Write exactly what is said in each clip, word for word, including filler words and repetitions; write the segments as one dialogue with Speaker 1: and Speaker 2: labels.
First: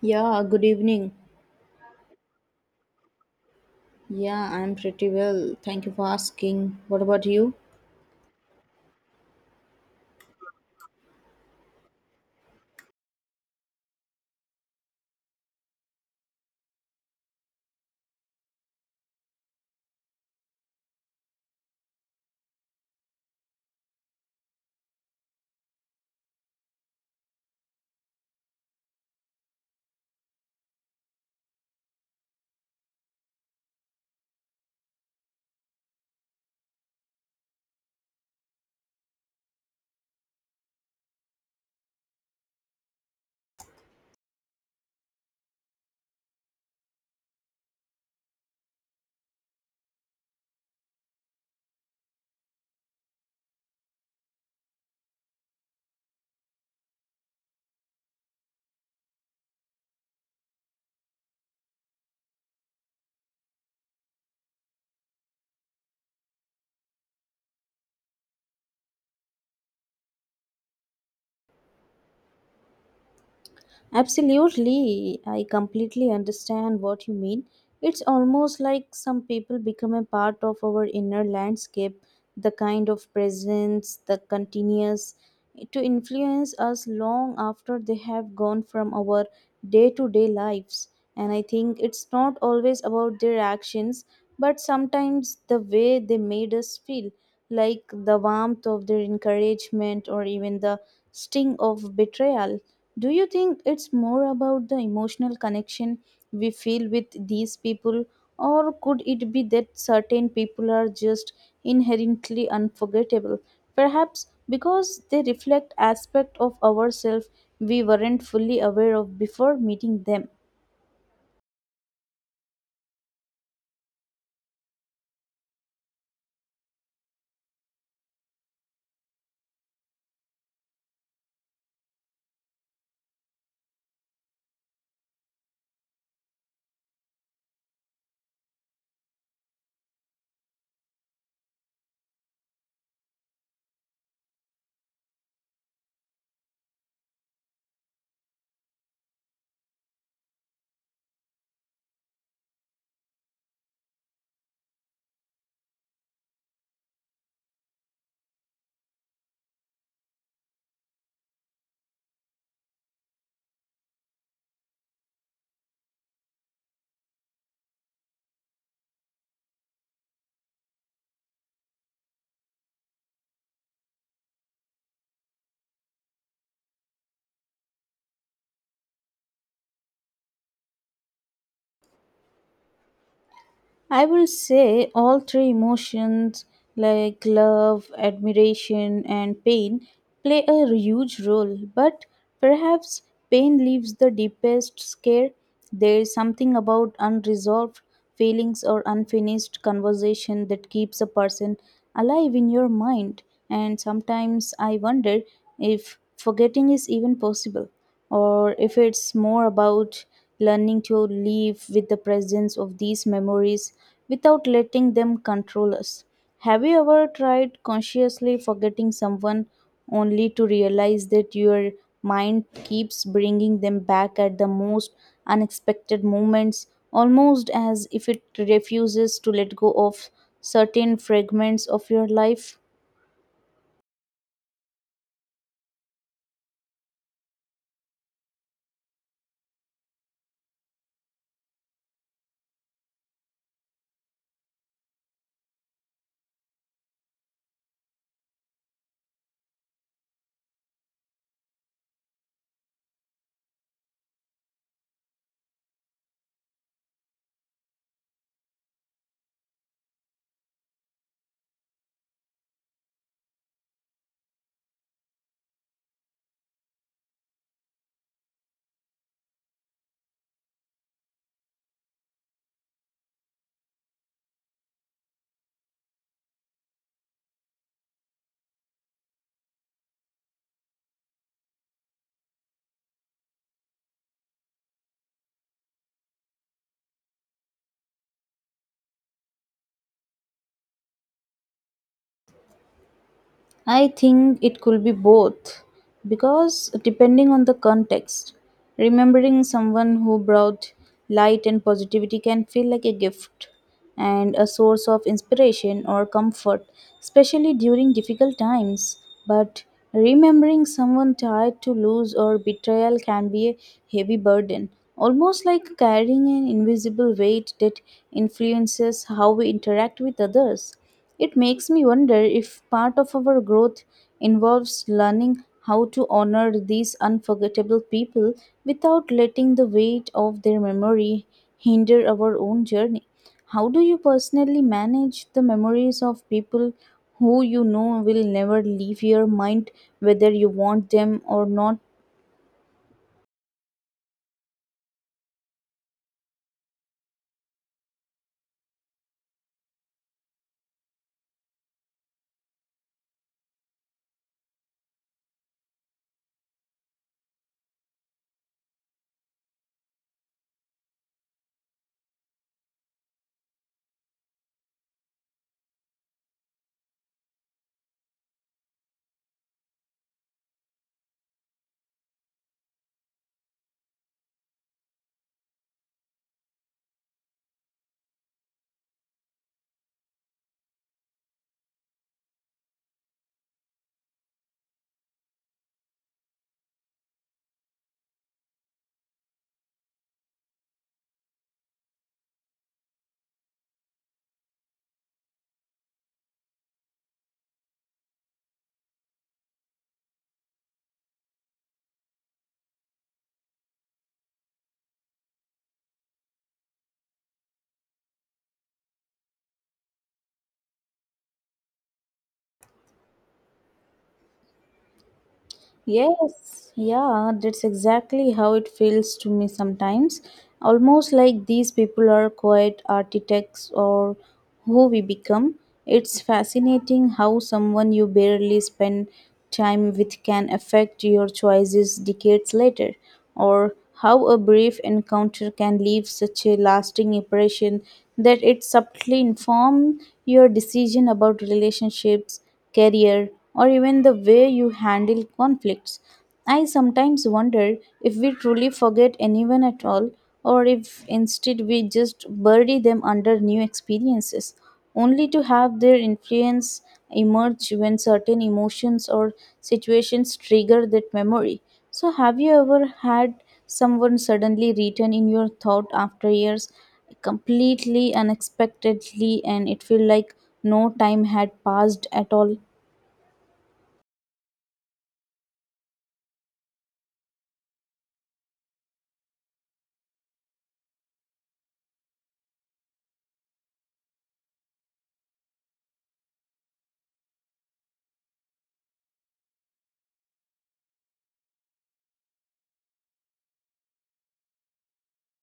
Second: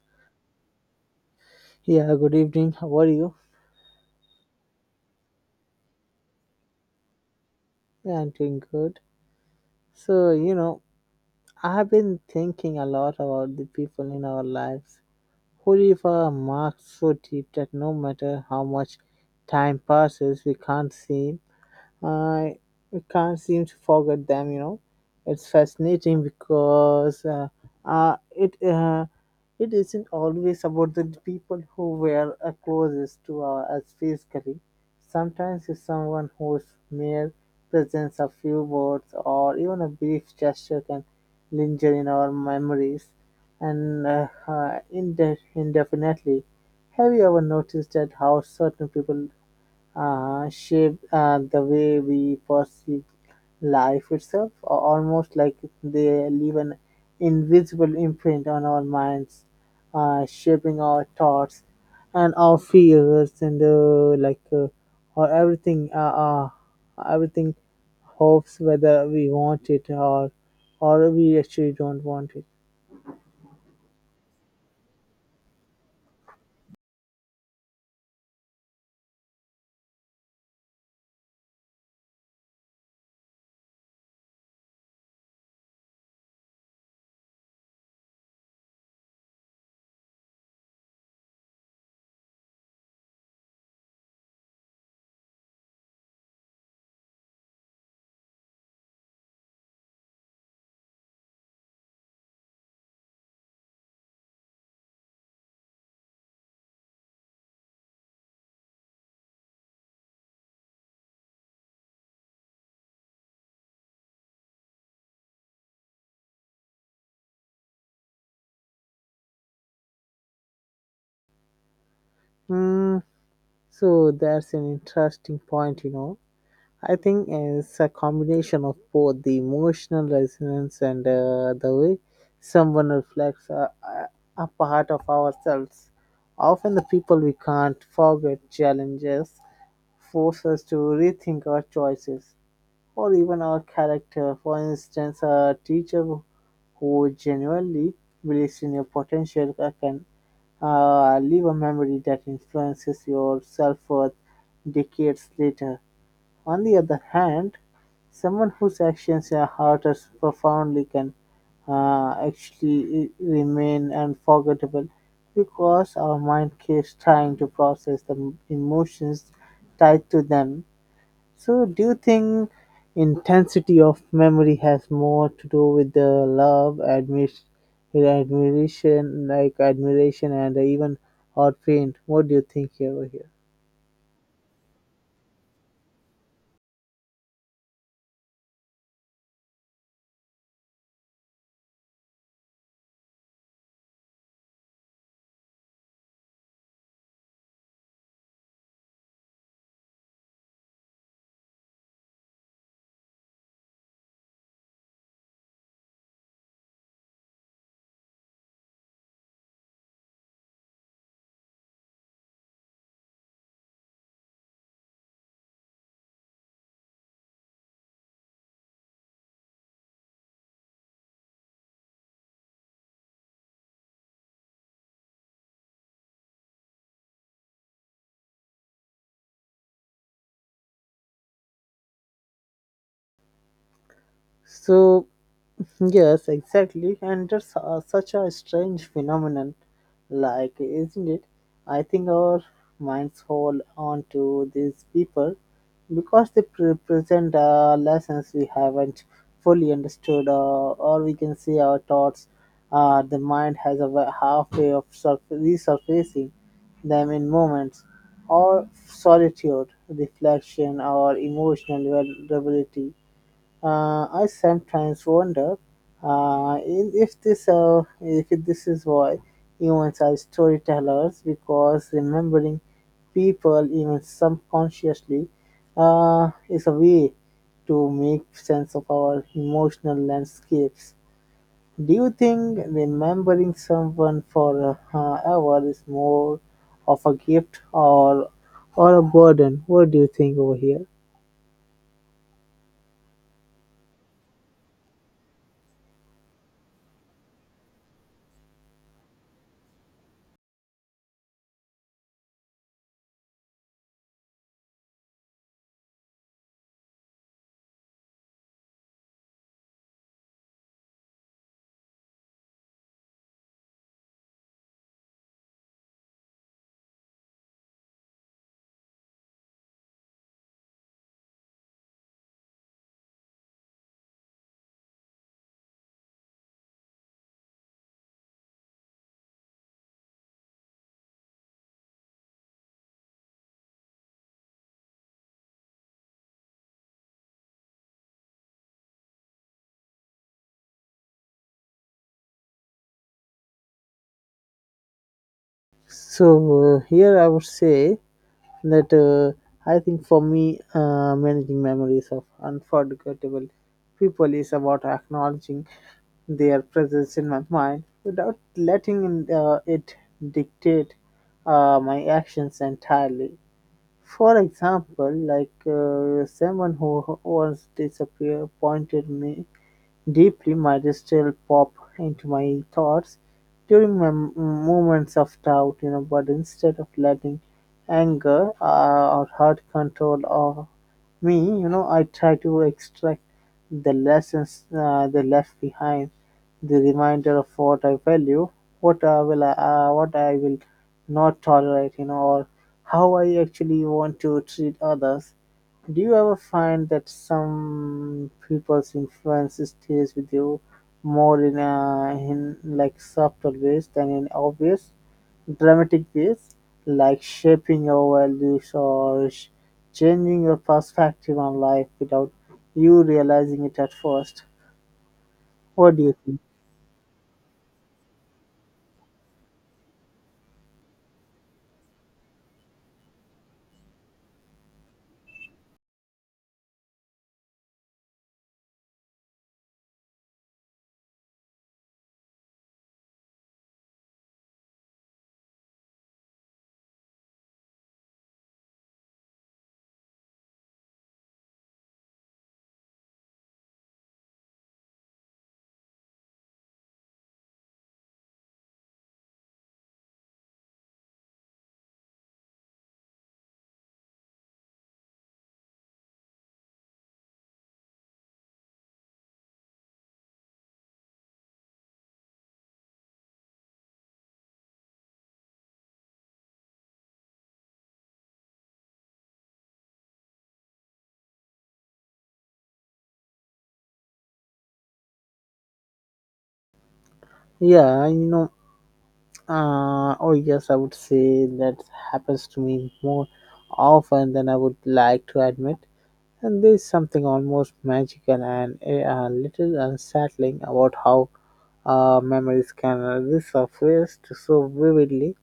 Speaker 1: Yeah, good evening.
Speaker 2: Yeah, good evening. How are you?
Speaker 1: Yeah, I'm pretty well. Thank you for asking. What about you?
Speaker 2: Yeah, I'm doing good. So, you know, I've been thinking a lot about the people in our lives who leave a mark so deep that no matter how much time passes, we can't see uh, we can't seem to forget them you know It's fascinating because uh, uh, it uh, it isn't always about the people who were uh, closest to uh, us physically. Sometimes it's someone whose mere presence, a few words, or even a brief gesture can linger in our memories and uh, uh, inde- indefinitely. Have you ever noticed that how certain people uh, shape uh, the way we perceive life itself, a- almost like they leave an invisible imprint on our minds, uh, shaping our thoughts and our fears and uh, like uh, or everything, uh, uh, everything, hopes, whether we want it or or we actually don't want it.
Speaker 1: Absolutely, I completely understand what you mean. It's almost like some people become a part of our inner landscape, the kind of presence, the continuous, to influence us long after they have gone from our day to day lives. And I think it's not always about their actions, but sometimes the way they made us feel, like the warmth of their encouragement or even the sting of betrayal. Do you think it's more about the emotional connection we feel with these people, or could it be that certain people are just inherently unforgettable? Perhaps because they reflect aspect of ourselves we weren't fully aware of before meeting them.
Speaker 2: Hmm. So that's an interesting point, you know. I think it's a combination of both the emotional resonance and uh, the way someone reflects a, a a part of ourselves. Often, the people we can't forget challenges force us to rethink our choices or even our character. For instance, a teacher who genuinely believes in your potential uh, can uh, leave a memory that influences your self worth decades later. On the other hand, someone whose actions uh, hurt us profoundly can uh, actually remain unforgettable because our mind keeps trying to process the emotions tied to them. So, do you think intensity of memory has more to do with the love, admiration, admiration, like admiration, and even or pain? What do you think over here?
Speaker 1: I will say all three emotions, like love, admiration, and pain, play a huge role, but perhaps pain leaves the deepest scare. There is something about unresolved feelings or unfinished conversation that keeps a person alive in your mind, and sometimes I wonder if forgetting is even possible or if it's more about learning to live with the presence of these memories without letting them control us. Have you ever tried consciously forgetting someone only to realize that your mind keeps bringing them back at the most unexpected moments, almost as if it refuses to let go of certain fragments of your life?
Speaker 2: So, yes, exactly. And that's uh, such a strange phenomenon. Like, isn't it? I think our minds hold on to these people because they pre- present uh, lessons we haven't fully understood, uh, or we can see our thoughts. Uh, the mind has a wa- halfway of surf- resurfacing them in moments or solitude, reflection, or emotional vulnerability. uh, I sometimes wonder uh, in- if this uh, if this is why humans are storytellers, because remembering people even subconsciously uh, is a way to make sense of our emotional landscapes. Do you think remembering someone for uh, ever is more of a gift or or a burden? What do you think over here?
Speaker 1: I think it could be both because depending on the context, remembering someone who brought light and positivity can feel like a gift and a source of inspiration or comfort, especially during difficult times. But remembering someone tied to lose or betrayal can be a heavy burden, almost like carrying an invisible weight that influences how we interact with others. It makes me wonder if part of our growth involves learning how to honor these unforgettable people without letting the weight of their memory hinder our own journey. How do you personally manage the memories of people who you know will never leave your mind, whether you want them or not?
Speaker 2: So uh, here I would say that uh, I think for me, uh, managing memories of unforgettable people is about acknowledging their presence in my mind without letting in, uh, it dictate uh, my actions entirely. For example, like uh, someone who once disappeared pointed me deeply might still pop into my thoughts during my m- moments of doubt, you know, but instead of letting anger uh, or hurt control of me, you know, I try to extract the lessons uh, they left behind, the reminder of what I value, what I will, uh, what I will not tolerate, you know, or how I actually want to treat others. Do you ever find that some people's influence stays with you more in, a in like subtle ways than in obvious, dramatic ways, like shaping your values or sh- changing your perspective on life without you realizing it at first? What do you think?
Speaker 1: Yes, yeah, that's exactly how it feels to me sometimes. Almost like these people are quite architects or who we become. It's fascinating how someone you barely spend time with can affect your choices decades later, or how a brief encounter can leave such a lasting impression that it subtly informs your decision about relationships career, or even the way you handle conflicts. I sometimes wonder if we truly forget anyone at all, or if instead we just bury them under new experiences, only to have their influence emerge when certain emotions or situations trigger that memory. So, have you ever had someone suddenly return in your thought after years completely unexpectedly and it felt like no time had passed at all?
Speaker 2: Yeah, you know, uh, oh yes, I would say that happens to me more often than I would like to admit. And there's something almost magical and eh, a little unsettling about how uh, memories can resurface so vividly.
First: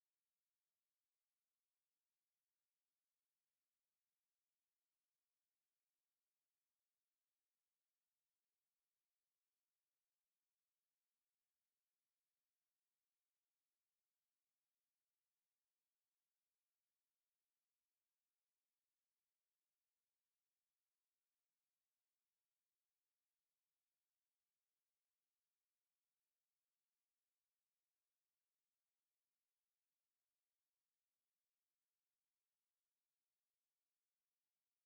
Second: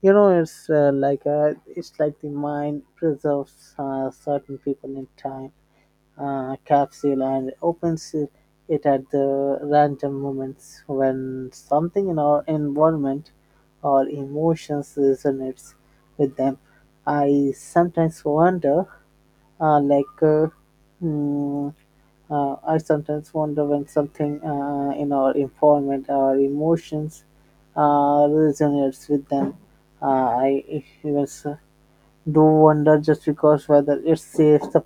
Speaker 2: You know, it's uh, like uh it's like the mind preserves uh, certain people in time uh, capsule and opens it it at the random moments when something in our environment or emotions resonates with them. I sometimes wonder uh, like, uh, mm, uh, I sometimes wonder when something uh, in our environment, our emotions uh, resonates with them. Uh, I even s- do wonder just because whether it saves the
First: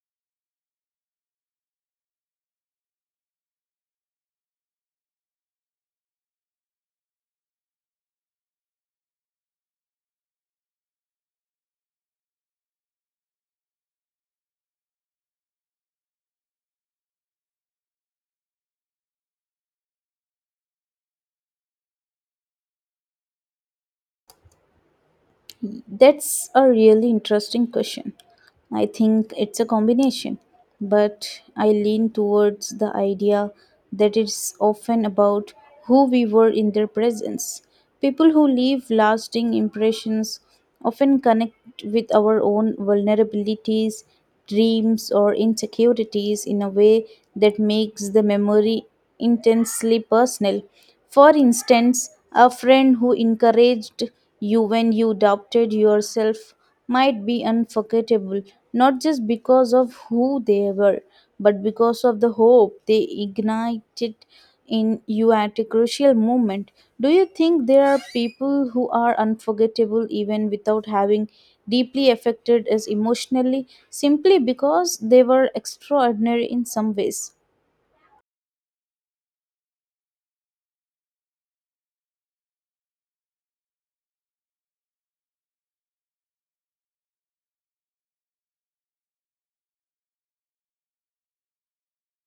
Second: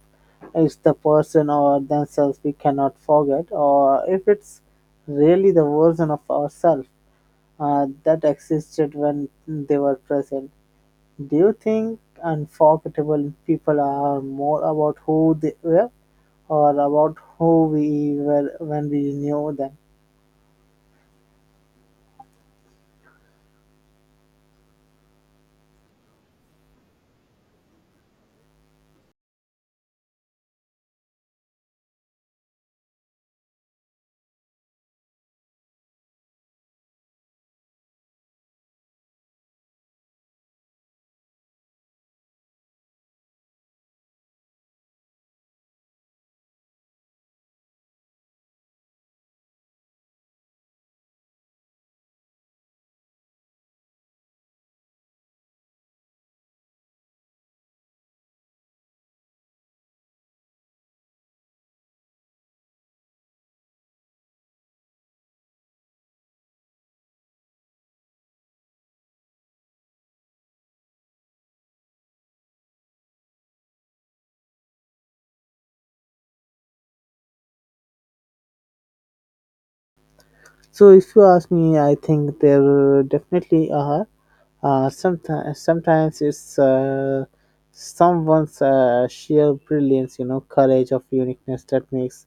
Speaker 2: it's the person or themselves we cannot forget, or if it's really the version of ourselves uh, that existed when they were present. Do you think unforgettable people are more about who they were or about who we were when we knew them?
Speaker 1: That's a really interesting question. I think it's a combination, but I lean towards the idea that it's often about who we were in their presence. People who leave lasting impressions often connect with our own vulnerabilities, dreams, or insecurities in a way that makes the memory intensely personal. For instance, a friend who encouraged you when you doubted yourself might be unforgettable, not just because of who they were, but because of the hope they ignited in you at a crucial moment. Do you think there are people who are unforgettable even without having deeply affected us emotionally simply because they were extraordinary in some ways?
Speaker 2: So if you ask me, I think there definitely are. Uh, sometimes, sometimes it's uh, someone's uh, sheer brilliance, you know, courage of uniqueness that makes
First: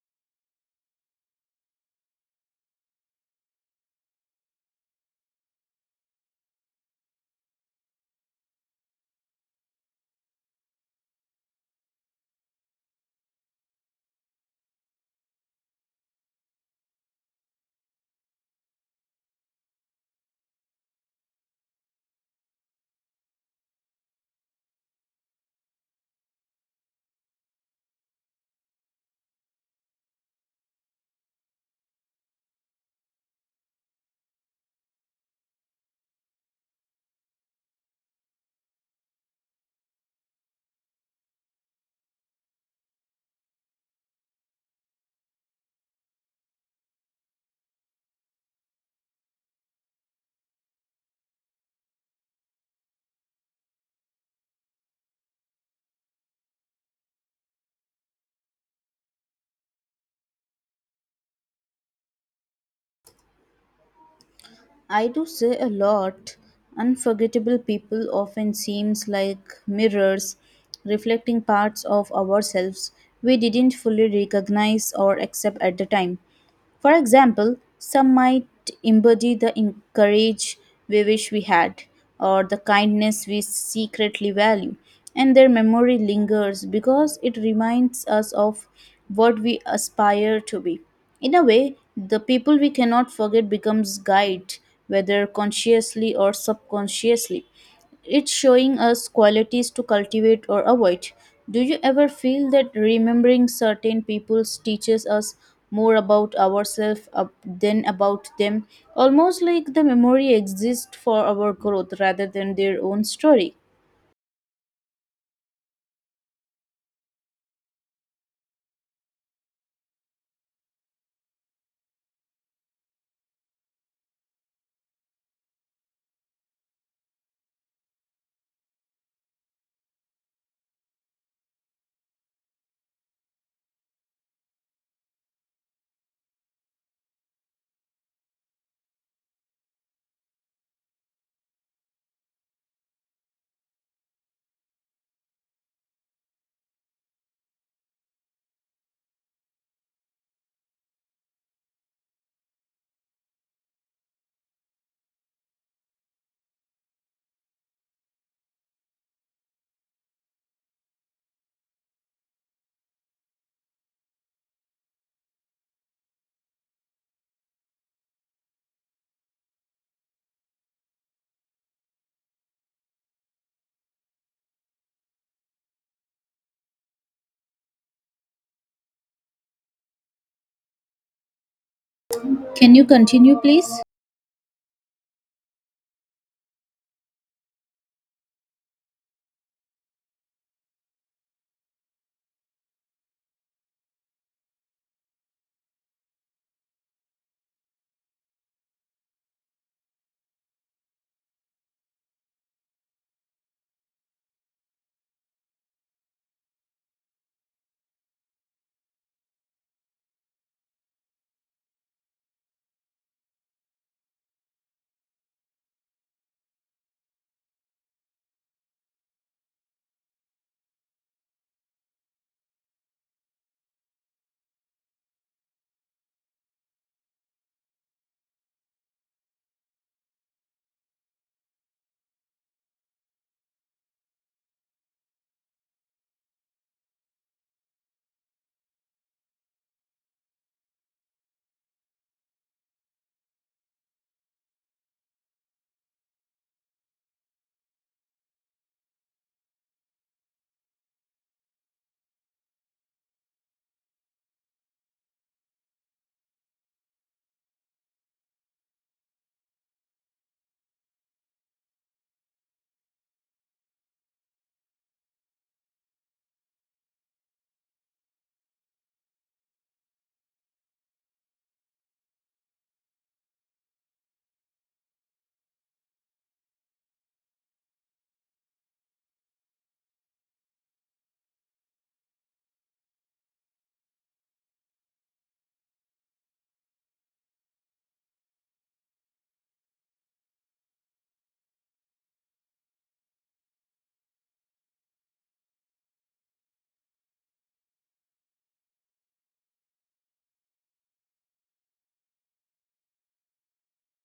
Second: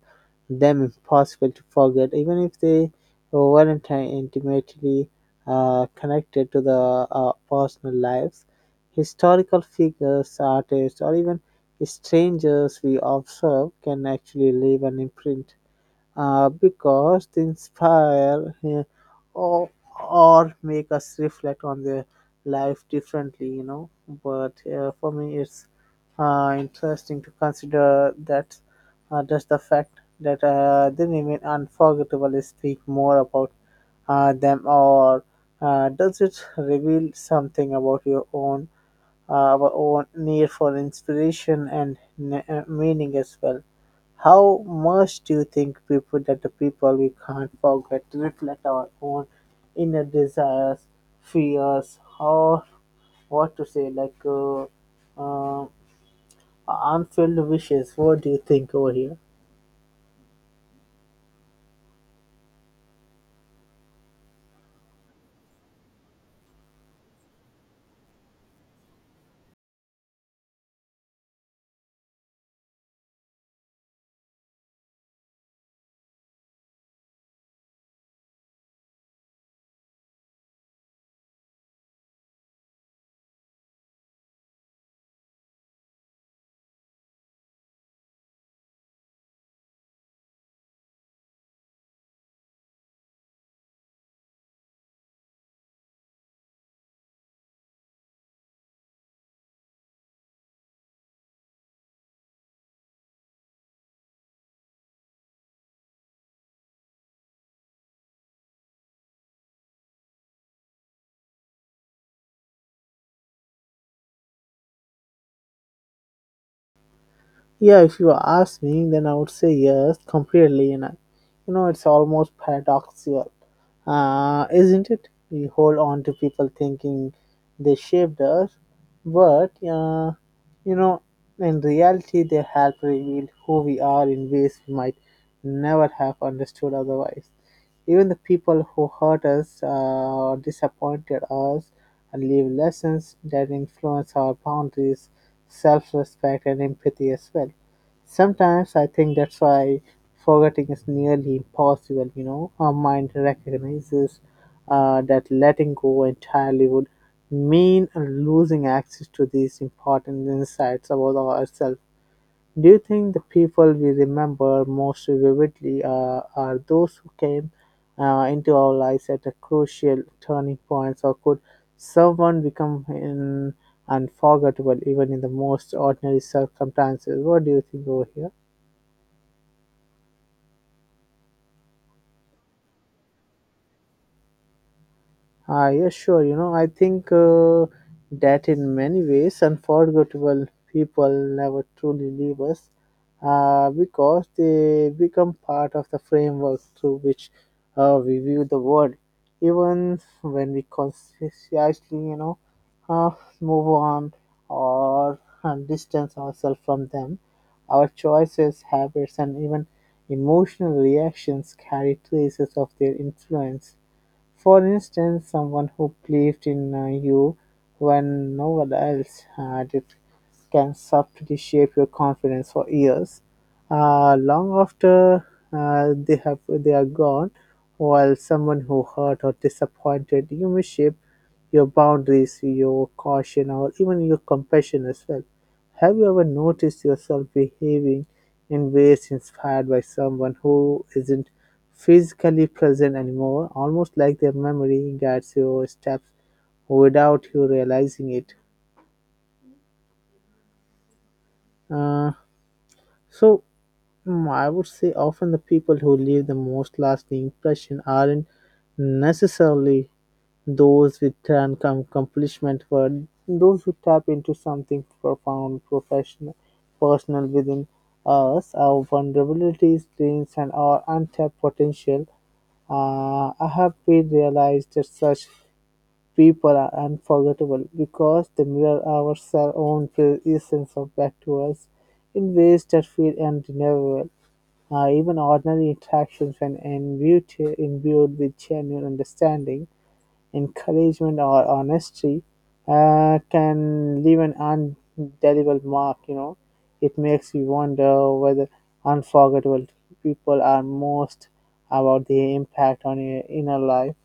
Speaker 2: them impossible to forget, even if they weren't uh, intimately uh, connected to the uh, personal lives. Historical figures, artists, or even strangers we observe can actually leave an imprint uh, because they inspire uh, or, or make us reflect on their life differently, you know. But uh, for me, it's uh, interesting to consider that uh, just the fact that uh, they remain unforgettable is speak more about uh, them or uh, does it reveal something about your own our own need for inspiration and n- uh, meaning as well. How much do you think people that the people we can't forget to reflect our own inner desires, fears, or what to say, like uh, uh, unfulfilled wishes? What do you think over here?
Speaker 1: I do say a lot. Unforgettable people often seems like mirrors reflecting parts of ourselves we didn't fully recognize or accept at the time. For example, some might embody the in- courage we wish we had, or the kindness we secretly value, and their memory lingers because it reminds us of what we aspire to be. In a way, the people we cannot forget becomes guide, whether consciously or subconsciously. It's showing us qualities to cultivate or avoid. Do you ever feel that remembering certain people teaches us more about ourselves uh, than about them? Almost like the memory exists for our growth rather than their own story.
Speaker 2: Yeah, if you ask me, then I would say yes, completely. You know. You know, it's almost paradoxical, uh, isn't it? We hold on to people thinking they shaped us, but, uh, you know, in reality, they help reveal who we are in ways we might never have understood otherwise. Even the people who hurt us uh, or disappointed us and leave lessons that influence our boundaries, self respect, and empathy as well. Sometimes I think that's why forgetting is nearly impossible, you know. Our mind recognizes uh, that letting go entirely would mean losing access to these important insights about ourselves. Do you think the people we remember most vividly uh, are those who came uh, into our lives at a crucial turning points, or could someone become in unforgettable even in the most ordinary circumstances? What do you think over here?
Speaker 1: Can you continue, please?
Speaker 2: Ah, yes, sure. You know, I think uh, that in many ways, unforgettable people never truly leave us uh, because they become part of the framework through which uh, we view the world. Even when we consciously, you know, uh, move on or uh, distance ourselves from them, our choices, habits, and even emotional reactions carry traces of their influence. For instance, someone who believed in uh, you when no one else had it can subtly shape your confidence for years, uh, long after uh, they have they are gone. While someone who hurt or disappointed you may shape your boundaries, your caution, or even your compassion as well. Have you ever noticed yourself behaving in ways inspired by someone who isn't physically present anymore, almost like their memory guides your steps without you realizing it? Uh, so, mm, I would say often the people who leave the most lasting impression aren't necessarily those with an com- accomplishment, but those who tap into something profound, professional, personal within us, our vulnerabilities, dreams, and our untapped potential. Uh, I have been realized that such people are unforgettable because they mirror our cell own pre- essence of back to us in ways that feel undeniable. Uh, even ordinary interactions, when imbued, imbued with genuine understanding, encouragement, or honesty uh, can leave an indelible mark. You know, it makes you wonder whether unforgettable people are most about the impact on your inner life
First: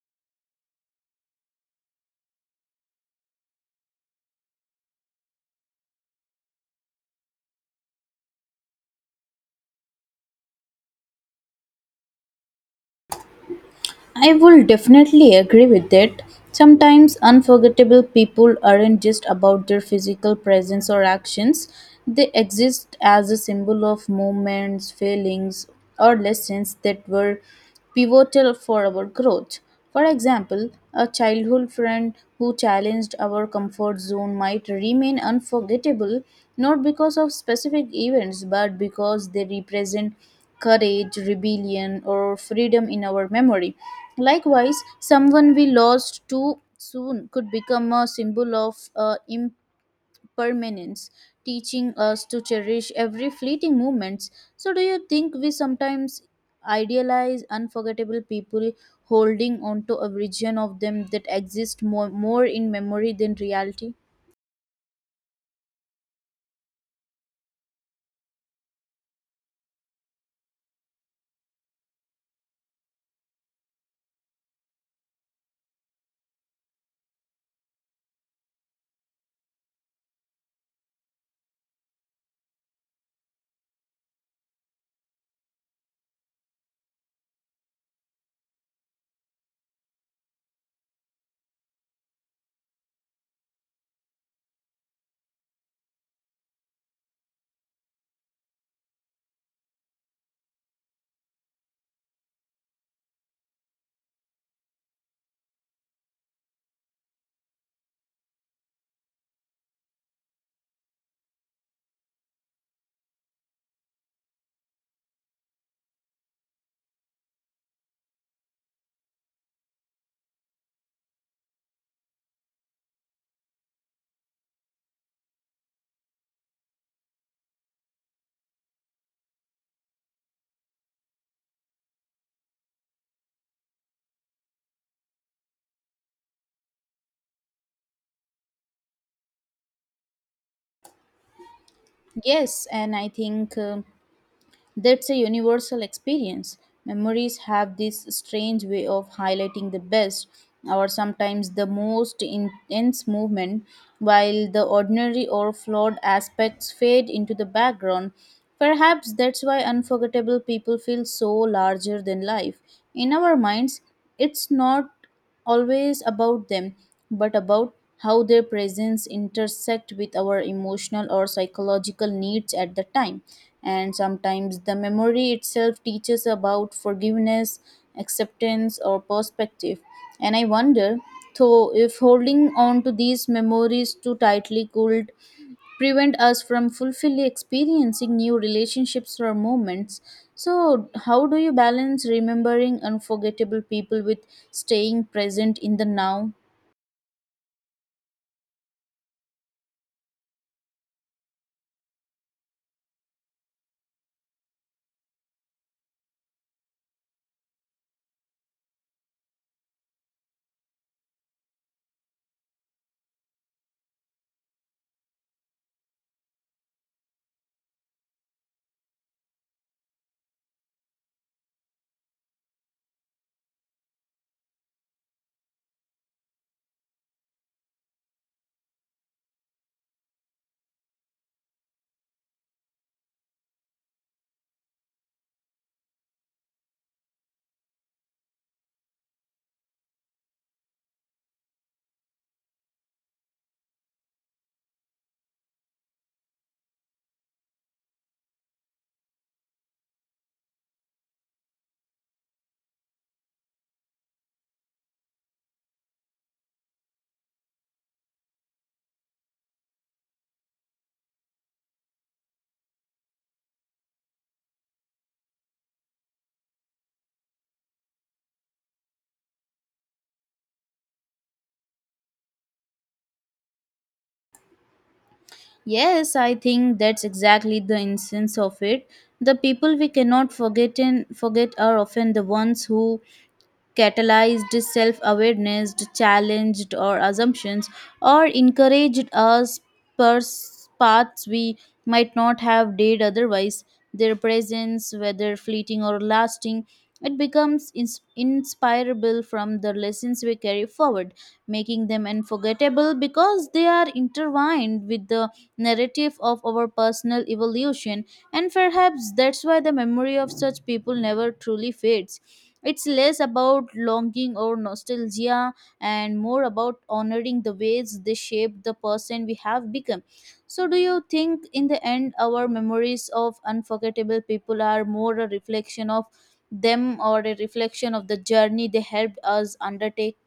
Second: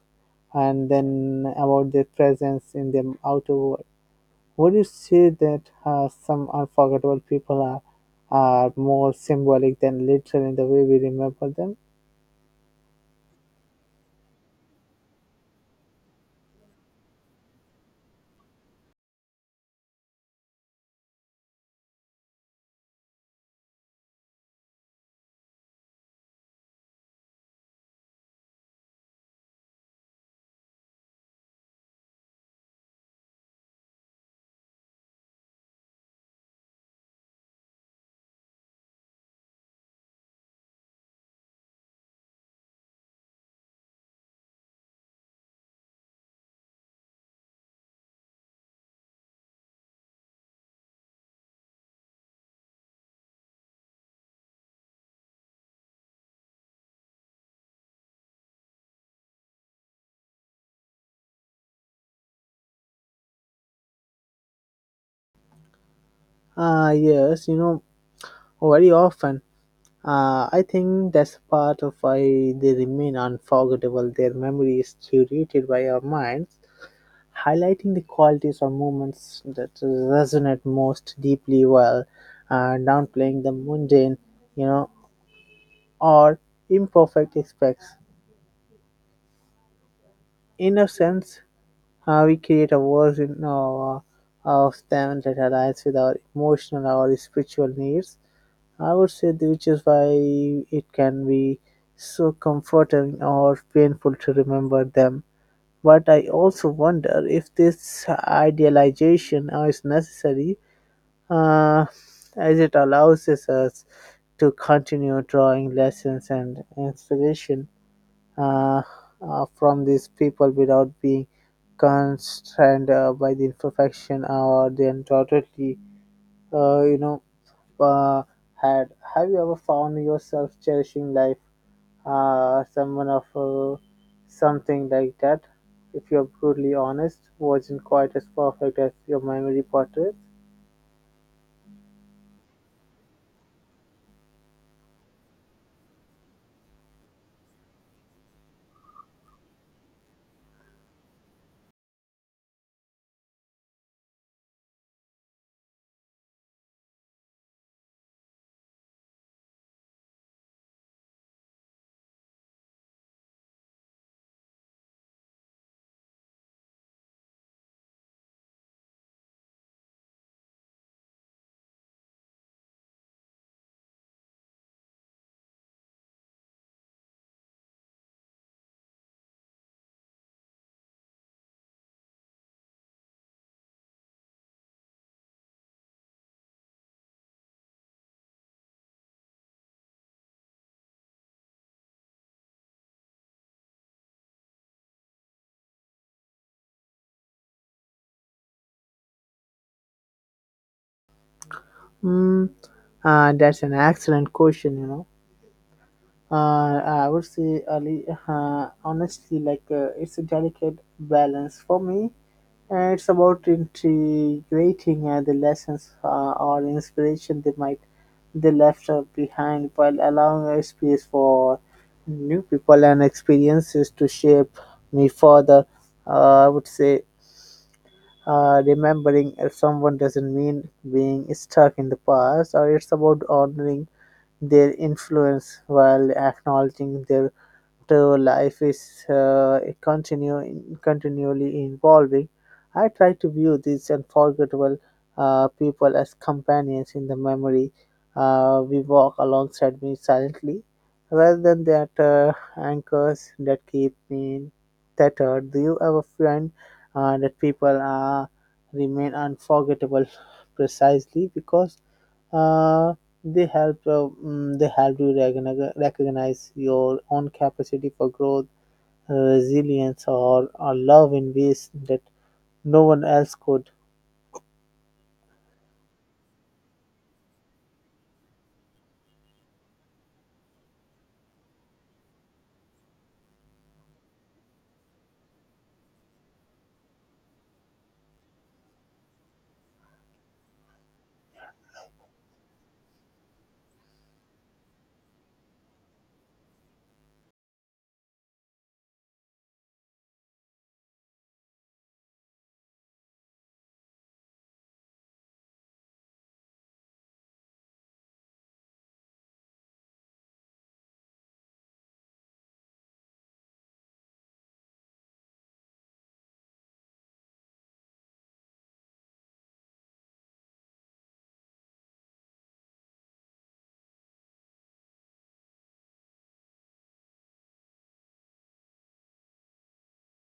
Speaker 2: and then about their presence in the outer world. Would you say that uh, some unforgettable people are are more symbolic than literal in the way we remember them?
Speaker 1: I will definitely agree with that. Sometimes unforgettable people aren't just about their physical presence or actions, they exist as a symbol of moments, feelings, or lessons that were pivotal for our growth. For example, a childhood friend who challenged our comfort zone might remain unforgettable not because of specific events but because they represent courage, rebellion, or freedom in our memory. Likewise, someone we lost too soon could become a symbol of uh, imp- permanence, teaching us to cherish every fleeting moment. So, do you think we sometimes idealize unforgettable people, holding on to a vision of them that exists more, more in memory than reality?
Speaker 2: Ah, yes, you know, very often. Uh, I think that's part of why they remain unforgettable. Their memory is curated by our minds, highlighting the qualities or moments that resonate most deeply well, and downplaying the mundane, you know, or imperfect aspects. In a sense, uh, we create a version of, of them that aligns with our emotional or spiritual needs, I would say, th- which is why it can be so comforting or painful to remember them. But I also wonder if this idealization is necessary, uh, as it allows us us to continue drawing lessons and inspiration uh, uh, from these people without being constrained uh, by the imperfection or the totally, uh, you know, uh, had. Have you ever found yourself cherishing life, uh, someone of uh, something like that? If you're brutally honest, wasn't quite as perfect as your memory portrays.
Speaker 1: Yes, and I think. um That's a universal experience. Memories have this strange way of highlighting the best or sometimes the most intense movement, while the ordinary or flawed aspects fade into the background. Perhaps that's why unforgettable people feel so larger than life. In our minds, it's not always about them, but about how their presence intersect with our emotional or psychological needs at the time. And sometimes the memory itself teaches about forgiveness, acceptance, or perspective. And I wonder, though, if holding on to these memories too tightly could prevent us from fully experiencing new relationships or moments. So, how do you balance remembering unforgettable people with staying present in the now?
Speaker 2: Hmm. Uh, that's an excellent question. You know, uh, I would say, Ali, uh, honestly, like uh, it's a delicate balance for me. And it's about integrating uh, the lessons uh, or inspiration they might they left uh, behind while allowing a space for new people and experiences to shape me further. Uh, I would say uh, remembering if someone doesn't mean being stuck in the past, or it's about honoring their influence while acknowledging their to life is uh, continuing, continually evolving. I try to view these unforgettable uh, people as companions in the memory. Uh, we walk alongside me silently, rather than that uh, anchors that keep me tethered. Do you ever find uh, that people uh, remain unforgettable precisely because uh, they help uh, mm, they help you recogni- recognize your own capacity for growth, uh, resilience, or, or love in ways that no one else could
Speaker 1: Yes, I think that's exactly the essence of it. The people we cannot forget and forget are often the ones who catalyzed self awareness, challenged our assumptions, or encouraged us pers- paths we might not have dared otherwise. Their presence, whether fleeting or lasting, it becomes ins- inspirable from the lessons we carry forward, making them unforgettable because they are intertwined with the narrative of our personal evolution, and perhaps that's why the memory of such people never truly fades. It's less about longing or nostalgia and more about honoring the ways they shape the person we have become. So, do you think in the end our memories of unforgettable people are more a reflection of them or a reflection of the journey they helped us undertake?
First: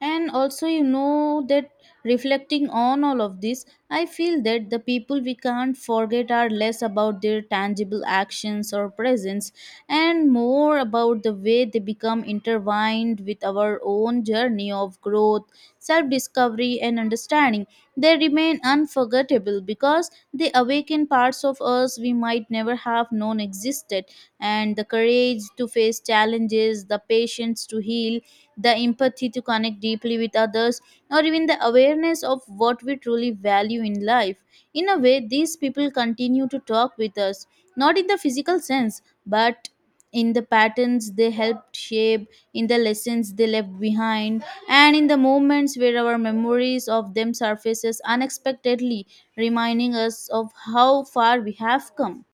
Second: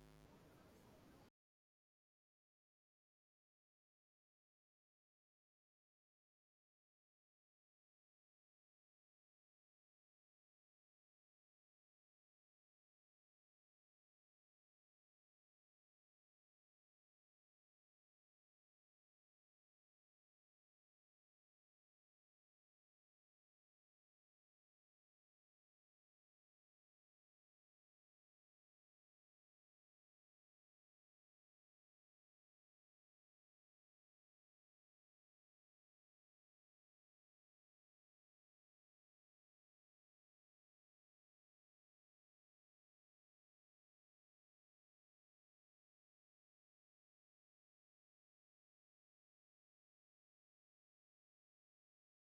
Speaker 1: And also, you know that reflecting on all of this, I feel that the people we can't forget are less about their tangible actions or presence and more about the way they become intertwined with our own journey of growth, self discovery and understanding. They remain unforgettable because they awaken parts of us we might never have known existed, and the courage to face challenges, the patience to heal, the empathy to connect deeply with others, or even the awareness of what we truly value in life. In a way, these people continue to talk with us, not in the physical sense, but in the patterns they helped shape, in the lessons they left behind, and in the moments where our memories of them surfaces unexpectedly, reminding us of how far we have come.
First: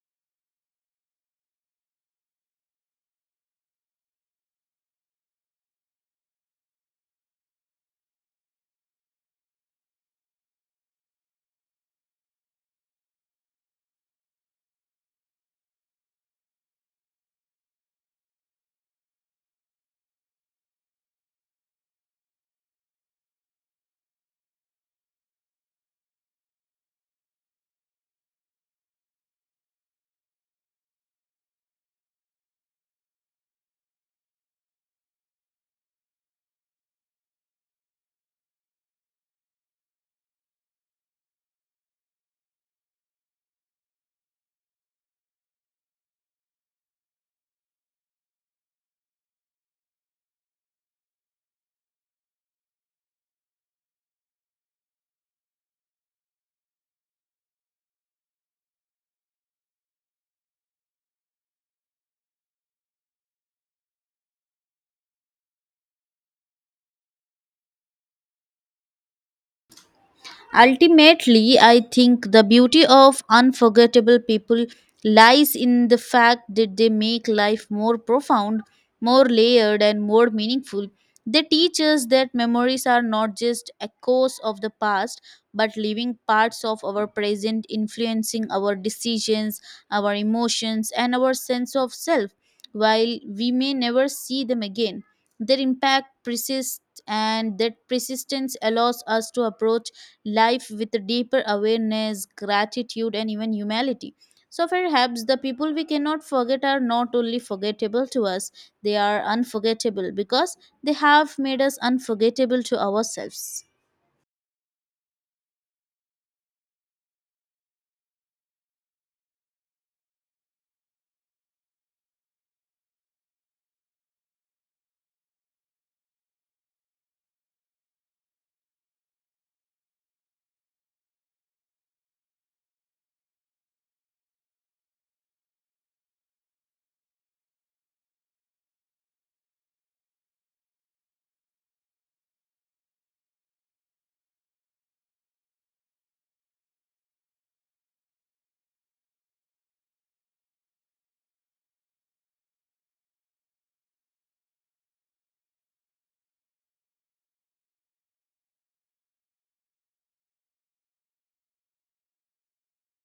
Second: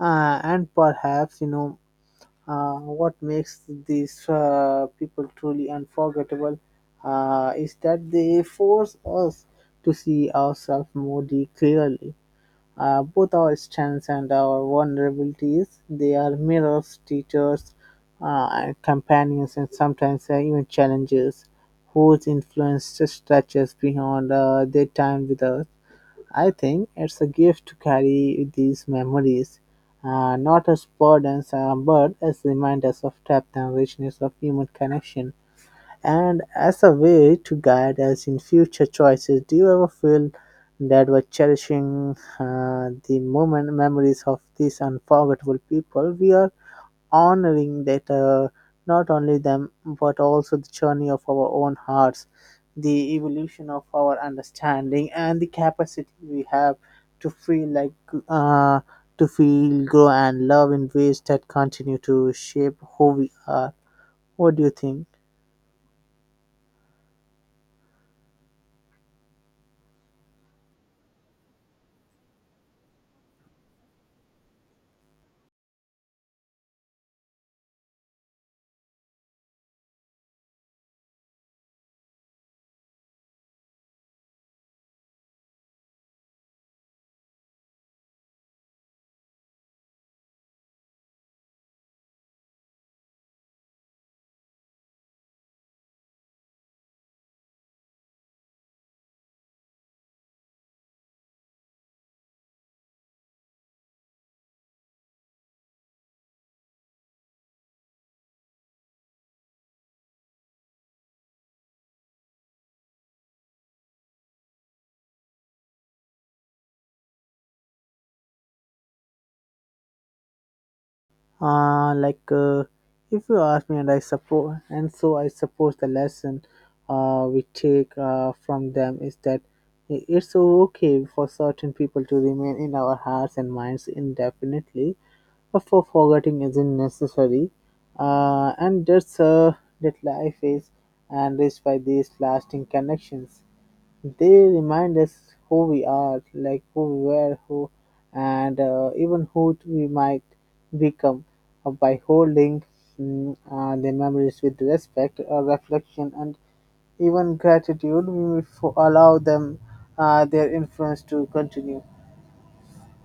Speaker 2: uh, And perhaps, you know, uh, what makes these uh, people truly unforgettable uh, is that they force us to see ourselves more de- clearly. Uh, both our strengths and our vulnerabilities, they are mirrors, teachers, uh, and companions, and sometimes uh, even challenges whose influence just stretches beyond uh, their time with us. I think it's a gift to carry these memories, uh, not as burdens, uh, but as reminders of depth and richness of human connection, and as a way to guide us in future choices. Do you ever feel that we're cherishing uh, the moment memories of these unforgettable people, we are honoring that uh, not only them but also the journey of our own hearts, the evolution of our understanding and the capacity we have to feel like uh, to feel, grow and love in ways that continue to shape who we are? What do you think?
Speaker 1: Ultimately, I think the beauty of unforgettable people lies in the fact that they make life more profound, more layered, and more meaningful. They teach us that memories are not just echoes of the past, but living parts of our present, influencing our decisions, our emotions, and our sense of self. While we may never see them again, their impact persists, and that persistence allows us to approach life with a deeper awareness, gratitude, and even humility. So perhaps the people we cannot forget are not only forgettable to us, they are unforgettable because they have made us unforgettable to ourselves.
Speaker 2: uh, like uh, if you ask me, and I suppose and so I suppose the lesson uh, we take uh, from them is that it's okay for certain people to remain in our hearts and minds indefinitely, for forgetting isn't necessary, uh, and that's uh, that life is enriched by these lasting connections. They remind us who we are, like who we were, who, and uh, even who we might become, uh, by holding mm, uh, the memories with respect, uh, reflection, and even gratitude. We will fo- allow them, uh, their influence, to continue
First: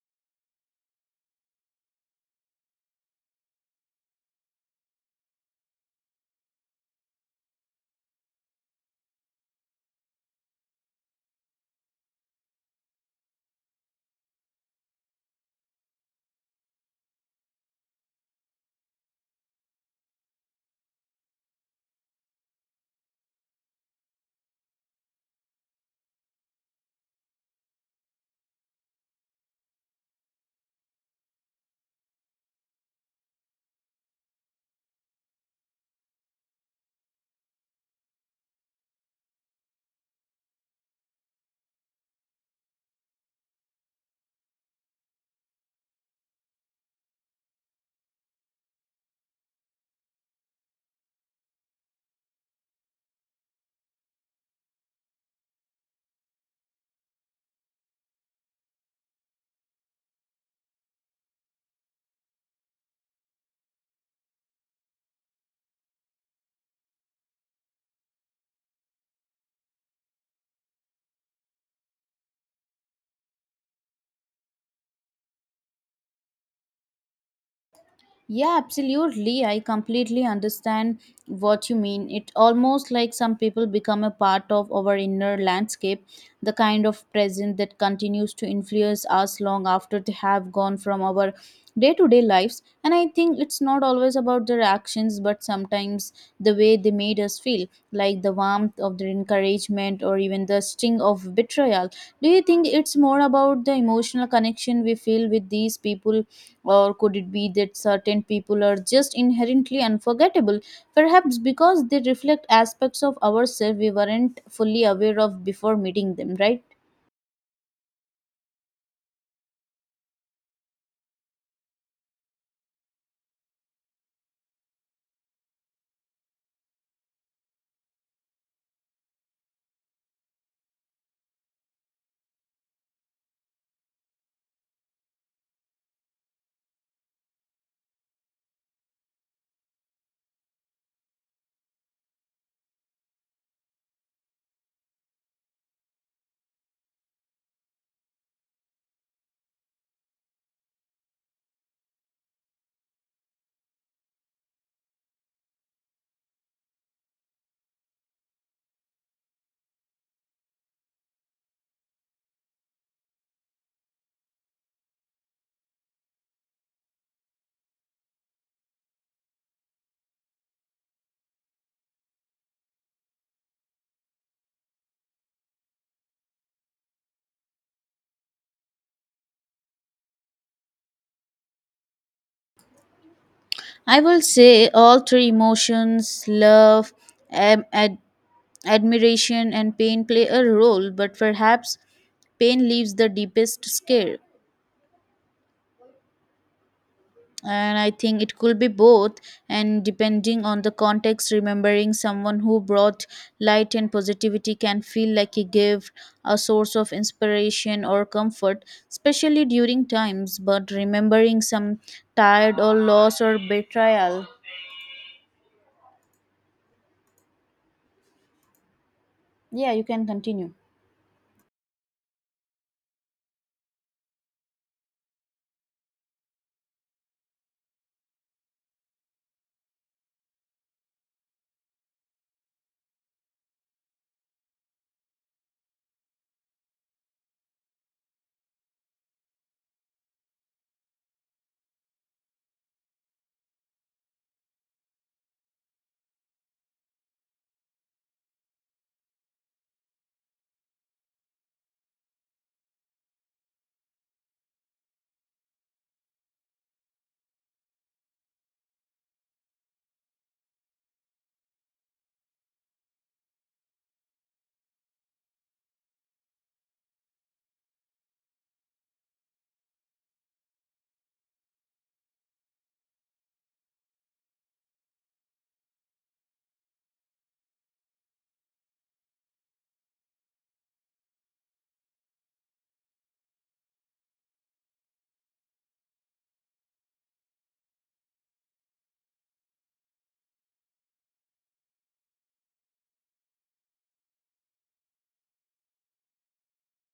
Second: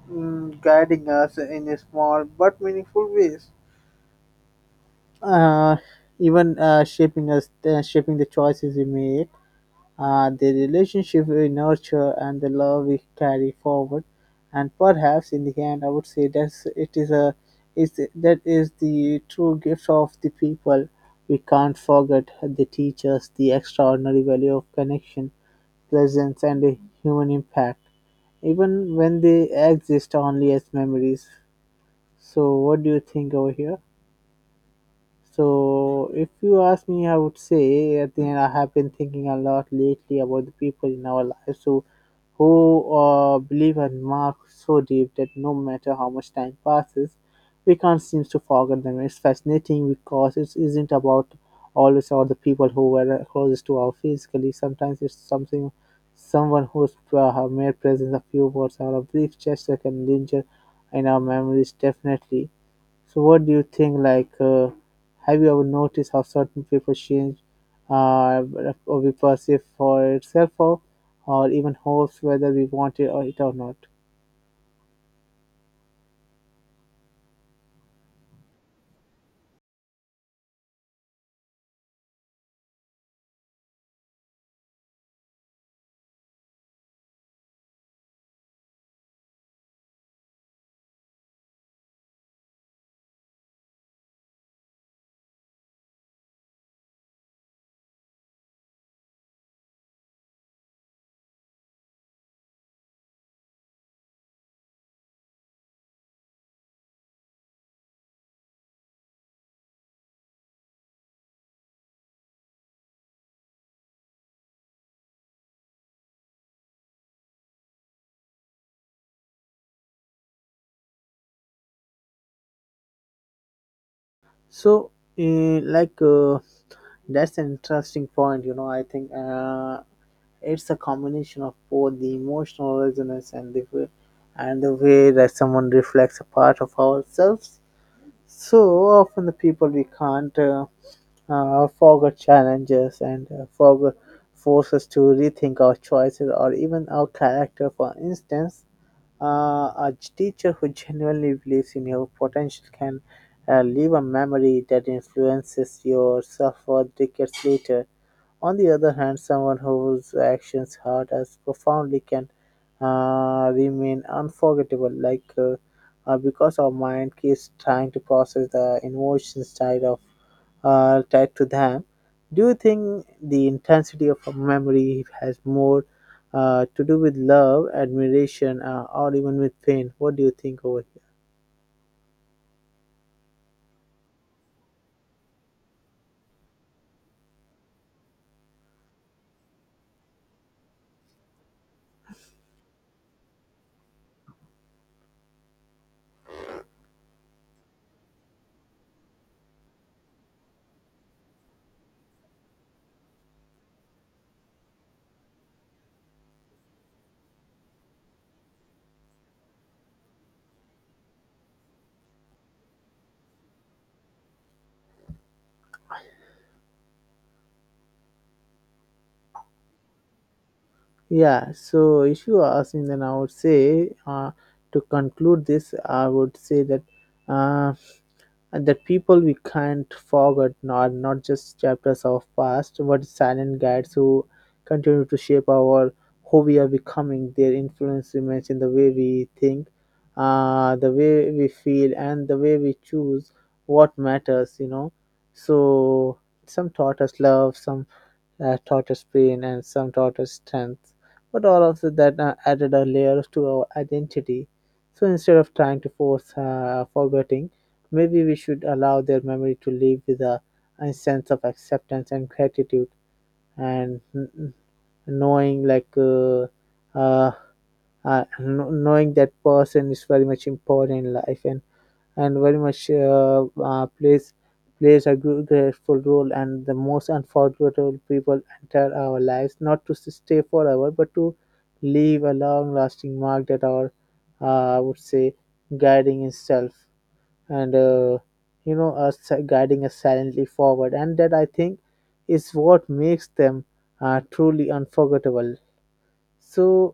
Speaker 2: mm, guiding us in a small but meaningful ways, uh, even uh, shaping us, uh, shaping the choices we make, uh, the relationship we nurture, and the love we carry forward. And perhaps in the end, I would say that's it is a is that is the true gift of the people we can't forget. They teach us the extraordinary value of connection, presence, and the human impact, even when they exist only as memories. So what do you think over here? So if you ask me, I would say at the end, I have been thinking a lot lately about the people in our lives who who uh, believe and mark so deep that no matter how much time passes, we can't seem to forget them. It's fascinating because it isn't about always about the people who were closest to us physically. Sometimes it's something someone whose uh, mere presence, a few words or a brief gesture can linger in our memories definitely. So what do you think? Like, uh, have you ever noticed how certain people change, uh, or we perceive for itself, or, or even hopes, whether we want it or it or not?
Speaker 1: Yeah, absolutely. I completely understand what you mean. It almost like some people become a part of our inner landscape, the kind of present that continues to influence us long after they have gone from our day to day lives. And I think it's not always about their actions, but sometimes the way they made us feel, like the warmth of their encouragement or even the sting of betrayal. Do you think it's more about the emotional connection we feel with these people? Or could it be that certain people are just inherently unforgettable, perhaps because they reflect aspects of ourselves we weren't fully aware of before meeting them, right?
Speaker 2: So, uh, like, uh, that's an interesting point. You know, I think uh, it's a combination of both the emotional resonance and the way, and the way that someone reflects a part of ourselves. So often the people we can't. Uh, uh, forgot challenges and uh, forgot force us to rethink our choices or even our character. For instance, uh, a teacher who genuinely believes in your potential can uh, leave a memory that influences yourself for decades later. On the other hand, someone whose actions hurt us profoundly can uh, remain unforgettable, like uh, uh, because our mind keeps trying to process the emotions side of uh, tied to them. Do you think the intensity of a memory has more uh, to do with love, admiration, uh, or even with pain? What do you think over
Speaker 1: I will say all three emotions love, am, ad, admiration, and pain play a role, but perhaps pain leaves the deepest scare. And I think it could be both, and depending on the context, remembering someone who brought light and positivity can feel like a gift, a source of inspiration or comfort especially during times, but remembering some tired or loss or betrayal. Yeah, you can continue.
Speaker 2: here? Yeah, so if you ask me, then I would say, uh, to conclude this, I would say that uh, and that people we can't forget are not just chapters of past but silent guides who continue to shape our who we are becoming. Their influence remains in the way we think, uh, the way we feel and the way we choose what matters, you know. So some taught us love, some uh, taught us pain and some taught us strength. But all of that uh, added a layer to our identity. So instead of trying to force uh, forgetting, maybe we should allow their memory to live with a, a sense of acceptance and gratitude, and n- n- knowing like uh, uh, uh, kn- knowing that person is very much important in life, and and very much uh, uh, plays plays a gr- grateful role. And the most unforgettable people enter our lives not to s- stay forever but to leave a long lasting mark that our, uh, I would say, guiding itself, and uh, you know, us guiding us silently forward. And that, I think, is what makes them uh, truly unforgettable. So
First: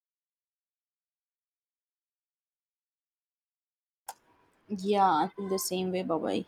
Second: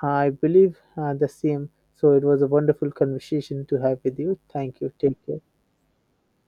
Speaker 2: I believe uh, the same. So it was a wonderful conversation to have with you. Thank you,
Speaker 1: Yeah,
Speaker 2: take
Speaker 1: I
Speaker 2: care.
Speaker 1: feel the same way, Baba.